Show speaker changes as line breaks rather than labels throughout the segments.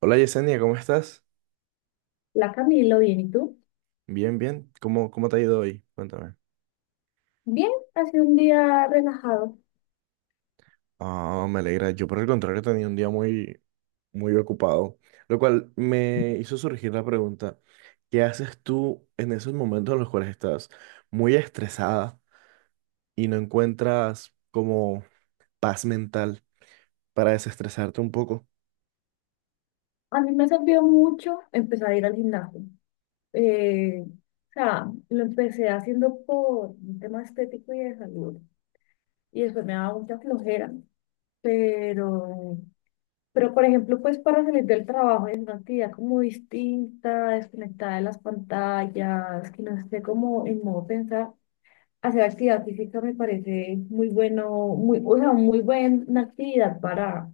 Hola Yesenia, ¿cómo estás?
La Camilo, bien, ¿y tú?
Bien, bien. ¿Cómo te ha ido hoy? Cuéntame.
Bien, ha sido un día relajado.
Ah, me alegra. Yo por el contrario tenía un día muy, muy ocupado, lo cual me hizo surgir la pregunta: ¿qué haces tú en esos momentos en los cuales estás muy estresada y no encuentras como paz mental para desestresarte un poco?
A mí me ha servido mucho empezar a ir al gimnasio. Eh, o sea, lo empecé haciendo por un tema estético y de salud. Y después me daba mucha flojera. Pero, pero por ejemplo, pues para salir del trabajo es una actividad como distinta, desconectada de las pantallas, que no esté como en modo pensar. Hacer actividad física me parece muy bueno, muy, o sea, muy buena actividad para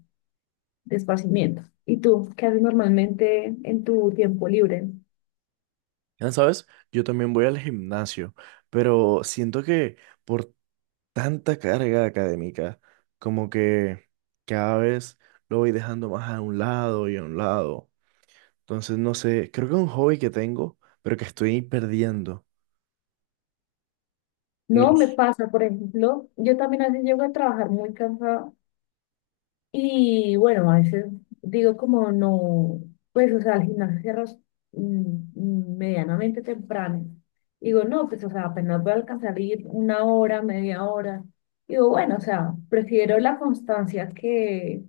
de esparcimiento. ¿Y tú qué haces normalmente en tu tiempo libre?
Ya sabes, yo también voy al gimnasio, pero siento que por tanta carga académica, como que cada vez lo voy dejando más a un lado y a un lado. Entonces, no sé, creo que es un hobby que tengo, pero que estoy perdiendo. No
No me
s-
pasa, por ejemplo, yo también a veces llego a trabajar muy cansada y bueno, a veces digo como no, pues o sea, al gimnasio cierras medianamente temprano. Digo, no, pues o sea, apenas voy a alcanzar a ir una hora, media hora. Digo, bueno, o sea, prefiero la constancia que,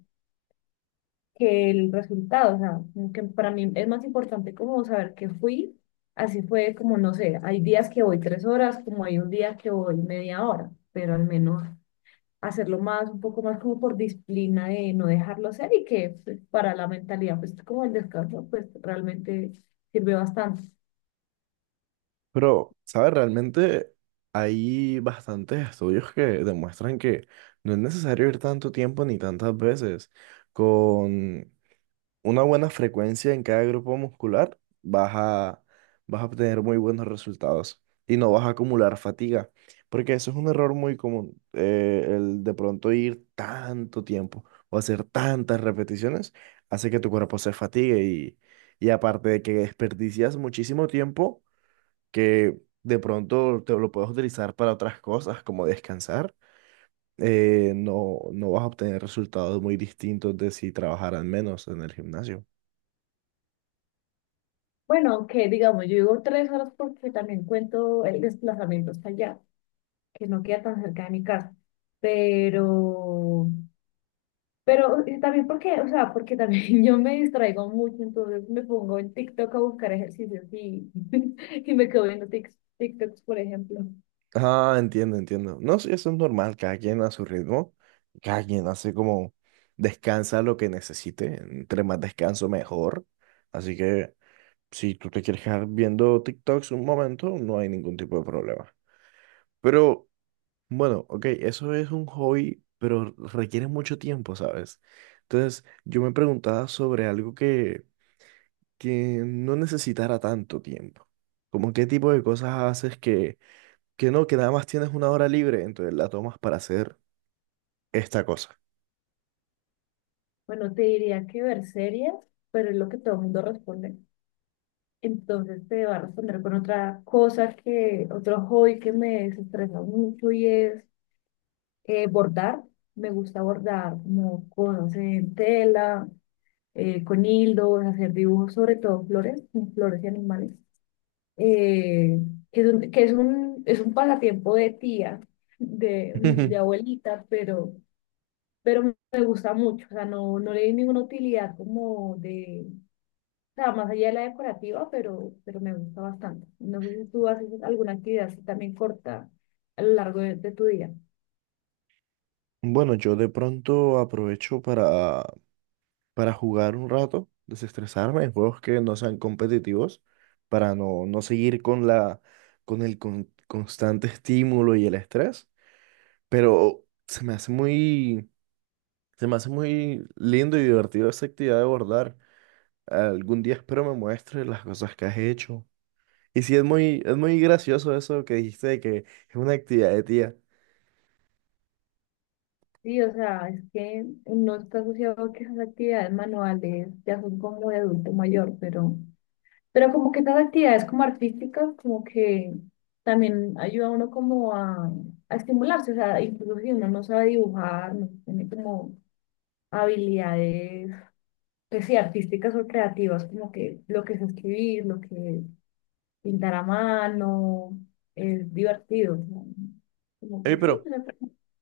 que el resultado, o sea, como que para mí es más importante como saber que fui, así fue como, no sé, hay días que voy tres horas, como hay un día que voy media hora, pero al menos hacerlo más, un poco más como por disciplina de no dejarlo hacer y que pues, para la mentalidad, pues como el descanso, pues realmente sirve bastante.
Pero, ¿sabes? Realmente hay bastantes estudios que demuestran que no es necesario ir tanto tiempo ni tantas veces. Con una buena frecuencia en cada grupo muscular, vas a obtener muy buenos resultados y no vas a acumular fatiga, porque eso es un error muy común, el de pronto ir tanto tiempo o hacer tantas repeticiones hace que tu cuerpo se fatigue, y aparte de que desperdicias muchísimo tiempo que de pronto te lo puedes utilizar para otras cosas como descansar. No, no vas a obtener resultados muy distintos de si trabajaran menos en el gimnasio.
Bueno, aunque digamos, yo digo tres horas porque también cuento el desplazamiento hasta allá, que no queda tan cerca de mi casa, pero... Pero también porque, o sea, porque también yo me distraigo mucho, entonces me pongo en TikTok a buscar ejercicios y, y me quedo viendo TikToks, por ejemplo.
Ah, entiendo, entiendo. No, sí, eso es normal, cada quien a su ritmo, cada quien hace como descansa lo que necesite; entre más descanso, mejor. Así que si tú te quieres quedar viendo TikToks un momento, no hay ningún tipo de problema. Pero bueno, ok, eso es un hobby, pero requiere mucho tiempo, ¿sabes? Entonces, yo me preguntaba sobre algo que no necesitara tanto tiempo. Como qué tipo de cosas haces que no, que nada más tienes una hora libre, entonces la tomas para hacer esta cosa.
Bueno, te diría que ver series, pero es lo que todo el mundo responde. Entonces te va a responder con otra cosa que, otro hobby que me desestresa mucho y es bordar. Me gusta bordar como cosas en tela, con hilos, hacer dibujos, sobre todo flores, flores y animales. eh, es un pasatiempo de tía, de abuelita, pero me gusta mucho, o sea, no, no le di ninguna utilidad como de, o sea, más allá de la decorativa, pero me gusta bastante. No sé si tú haces alguna actividad así también corta a lo largo de tu día.
Bueno, yo de pronto aprovecho para jugar un rato, desestresarme en juegos que no sean competitivos, para no, no seguir con la, constante estímulo y el estrés. Pero se me hace muy lindo y divertido esa actividad de bordar. Algún día espero me muestres las cosas que has hecho. Y sí, es muy gracioso eso que dijiste de que es una actividad de tía.
Sí, o sea, es que no está asociado a que esas actividades manuales ya son como de adulto mayor, pero... Pero como que estas actividades como artísticas, como que también ayuda a uno como a estimularse, o sea, incluso si uno no sabe dibujar, no tiene como habilidades, pues sí, artísticas o creativas, como que lo que es escribir, lo que es pintar a mano, es divertido, ¿no? Como
Oye,
que sí,
pero
o sea,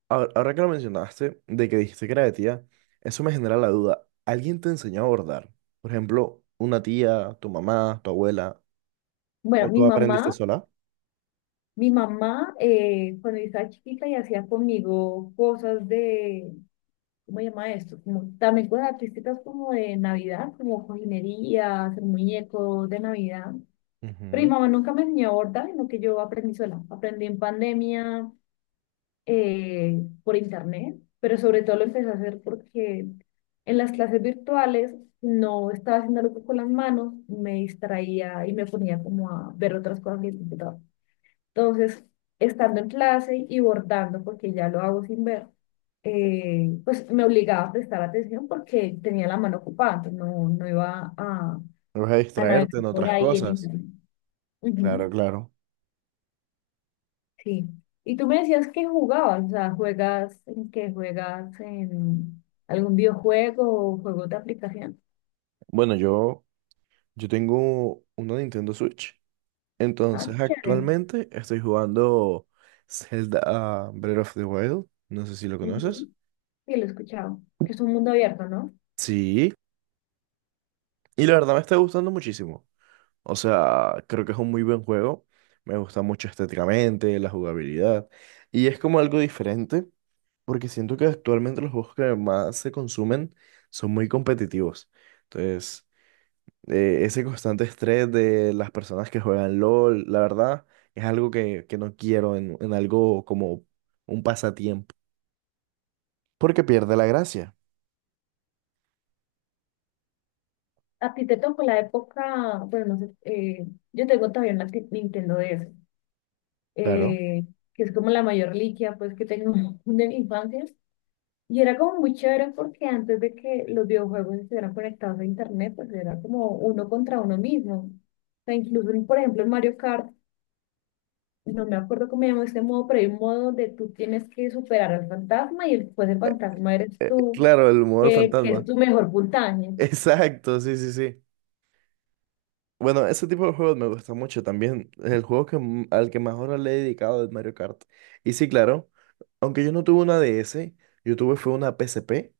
ahora que lo mencionaste, de que dijiste que era de tía, eso me genera la duda. ¿Alguien te enseñó a bordar? Por ejemplo, una tía, tu mamá, tu abuela,
bueno,
¿o
mi
tú aprendiste
mamá,
sola?
mi mamá, eh, cuando yo estaba chiquita y hacía conmigo cosas de ¿cómo se llama esto? Como, también cosas artísticas como de Navidad, como cojinería, hacer muñecos de Navidad. Pero mi
Ujú.
mamá nunca me enseñó a bordar, sino que yo aprendí sola. Aprendí en pandemia por internet, pero sobre todo lo empecé a hacer porque en las clases virtuales no estaba haciendo algo con las manos, me distraía y me ponía como a ver otras cosas en el computador. Entonces, estando en clase y bordando, porque ya lo hago sin ver, pues me obligaba a prestar atención porque tenía la mano ocupada, entonces no, no iba a
No vas a
a, navegar
distraerte en
por
otras
ahí en
cosas.
internet.
Claro,
Ujú,
claro.
sí. Y tú me decías que jugabas, o sea, juegas en qué juegas en algún videojuego o juego de aplicación.
Bueno, yo tengo una Nintendo Switch.
Ah,
Entonces,
qué chévere.
actualmente estoy jugando Zelda, Breath of the Wild. No sé si lo conoces.
Ujú, sí, lo he escuchado. Que es un mundo abierto, ¿no?
Sí. Y la verdad me está gustando muchísimo. O sea, creo que es un muy buen juego. Me gusta mucho estéticamente, la jugabilidad. Y es como algo diferente, porque siento que actualmente los juegos que más se consumen son muy competitivos. Entonces, ese constante estrés de las personas que juegan LOL, la verdad, es algo que no quiero en algo como un pasatiempo. Porque pierde la gracia.
A ti te tocó la época, bueno, no sé, yo tengo todavía una Nintendo DS.
Claro.
eh, que es como la mayor reliquia pues que tengo de mi infancia. Y era como muy chévere porque antes de que los videojuegos estuvieran conectados a internet, pues era como uno contra uno mismo. O sea, incluso, por ejemplo, en Mario Kart, no me acuerdo cómo se llama este modo, pero hay un modo donde tú tienes que superar al fantasma y después el fantasma eres tú,
Claro, el modo del
que es
fantasma.
tu mejor puntaje.
Exacto, sí, sí, sí. Bueno, ese tipo de juegos me gusta mucho también. El juego al que más horas le he dedicado es Mario Kart. Y sí, claro, aunque yo no tuve una DS, yo tuve fue una PSP,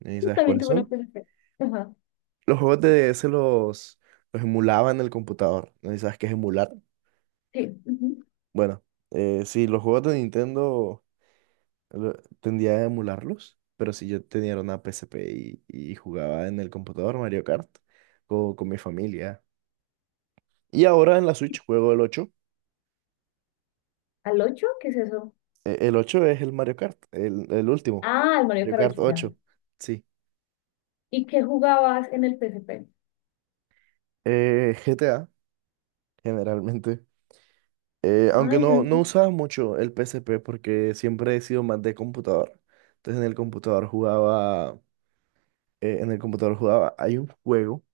¿y
Yo
sabes
también
cuáles
tuve una
son?
PSP. Ajá,
Los juegos de DS los emulaba en el computador, ¿no? ¿Y sabes qué es emular?
sí, ujú.
Bueno, sí, los juegos de Nintendo lo- tendía a emularlos, pero si yo tenía una PSP y jugaba en el computador Mario Kart con mi familia. Y ahora en la Switch juego el ocho.
¿Al ocho? ¿Qué es eso?
El 8 es el Mario Kart, el último.
Ah, el Mario
Mario
Kart
Kart
8 ya.
ocho sí.
¿Y qué jugabas en el PSP?
GTA generalmente. Aunque
Ay,
no,
yo-
no usaba mucho el PSP porque siempre he sido más de computador. Entonces en el computador jugaba, hay un juego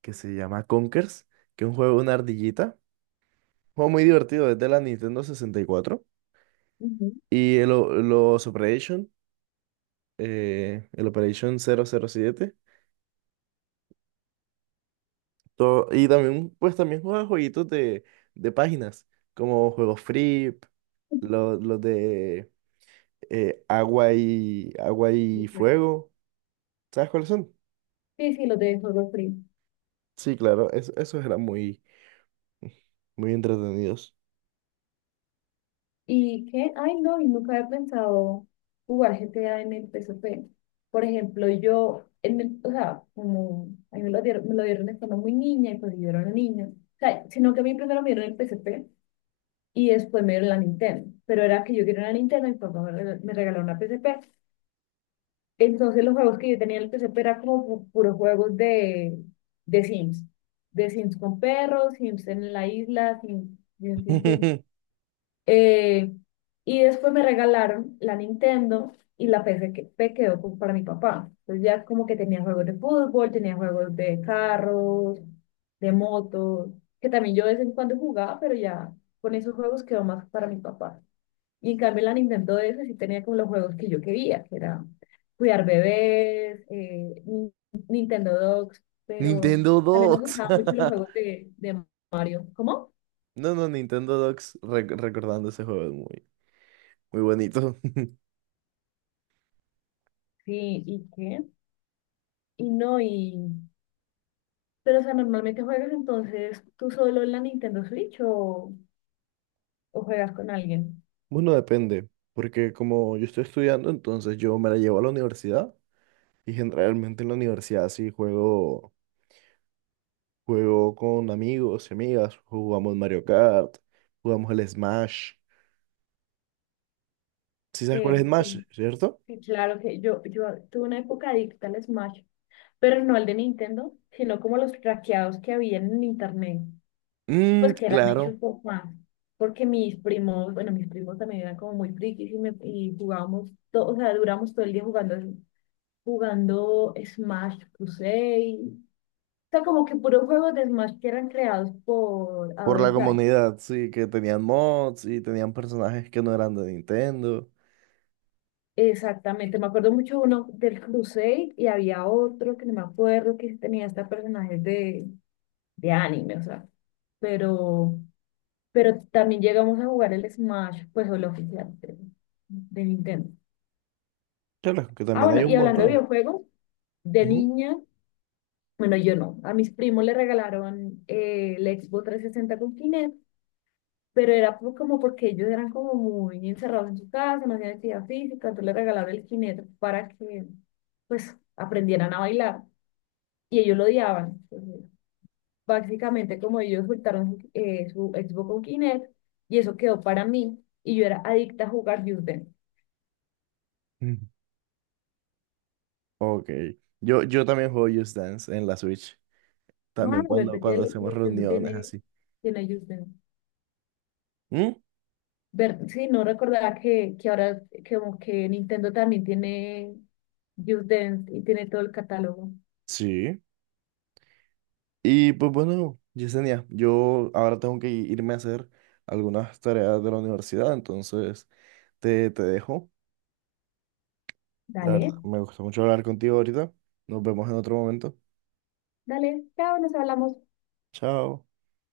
que se llama Conkers, que es un juego de una ardillita. Un juego muy divertido, es de la Nintendo 64
ujú.
y el Operation 007 todo. Y también, pues también jugaba jueguitos de páginas, como juegos free, los de agua y, fuego. ¿Sabes cuáles son?
Sí, sí, los de Halo Free.
Sí, claro, esos eran muy, muy entretenidos.
¿Y qué? Ay, no, y nunca había pensado jugar GTA en el P S P. Por ejemplo, yo, o sea, como a mí me lo dieron estando muy niña y pues yo era una niña. O sea, sino que a mí primero me dieron el P S P y después me dieron la Nintendo. Pero era que yo quería una Nintendo y mi papá me regaló una P S P. Entonces los juegos que yo tenía en el PCP eran como puros juegos de Sims. De Sims con perros, Sims en la isla, Sims. Eh, y después me regalaron la Nintendo y la P C que quedó como para mi papá. Entonces ya como que tenía juegos de fútbol, tenía juegos de carros, de motos, que también yo de vez en cuando jugaba, pero ya con esos juegos quedó más para mi papá. Y en cambio la Nintendo DS sí tenía como los juegos que yo quería, que era cuidar bebés, Nintendo Dogs, pero
Nintendo
también me
Docs.
gustaban mucho los juegos de Mario. ¿Cómo?
No, no, Nintendo Docs recordando ese juego, es muy, muy bonito.
Sí, ¿y qué? Y no, y... Pero, o sea, normalmente juegas entonces tú solo en la Nintendo Switch o juegas con alguien.
Bueno, depende, porque como yo estoy estudiando, entonces yo me la llevo a la universidad y generalmente en la universidad sí juego. Juego con amigos y amigas, jugamos Mario Kart, jugamos el Smash. ¿Sí sabes cuál es
Que, que,
Smash, cierto?
que claro que yo tuve una época adicta al Smash, pero no al de Nintendo, sino como los traqueados que había en internet.
Mm,
Pues que eran hechos
claro,
por Juan, porque mis primos, bueno, mis primos también eran como muy frikis y jugábamos, todo, o sea, duramos todo el día jugando, jugando Smash Crusade, o sea, como que puros juegos de Smash que eran creados por
por la
Adobe Flash.
comunidad, sí, que tenían mods y tenían personajes que no eran de Nintendo.
Exactamente, me acuerdo mucho uno del Crusade y había otro que no me acuerdo que tenía hasta personajes de anime, o sea, pero, pero también llegamos a jugar el Smash, pues el oficial de Nintendo.
Claro, que
Ah,
también hay
bueno,
un
y hablando de
montón.
videojuegos, de
Ujú.
niña, bueno, yo no. A mis primos le regalaron el Xbox 360 con Kinect, pero era como porque ellos eran como muy encerrados en su casa, no hacían actividad física, entonces le regalaron el Kinect para que, pues, aprendieran a bailar. Y ellos lo odiaban. Entonces, básicamente, como ellos soltaron su, su Xbox con Kinect, y eso quedó para mí, y yo era adicta a jugar Just Dance.
Ujú. Ok, yo también juego Just Dance en la Switch,
Ah,
también cuando,
verdad que
cuando
el
hacemos
Nintendo
reuniones
tiene,
así.
tiene Just Dance.
¿Mm?
Ver, sí, no recordaba que ahora que como que Nintendo también tiene Just Dance y tiene todo el catálogo.
Sí. Y pues bueno, Yesenia, yo ahora tengo que irme a hacer algunas tareas de la universidad, entonces te dejo. La
Dale,
verdad, me gustó mucho hablar contigo ahorita. Nos vemos en otro momento.
dale, chao, nos hablamos.
Chao.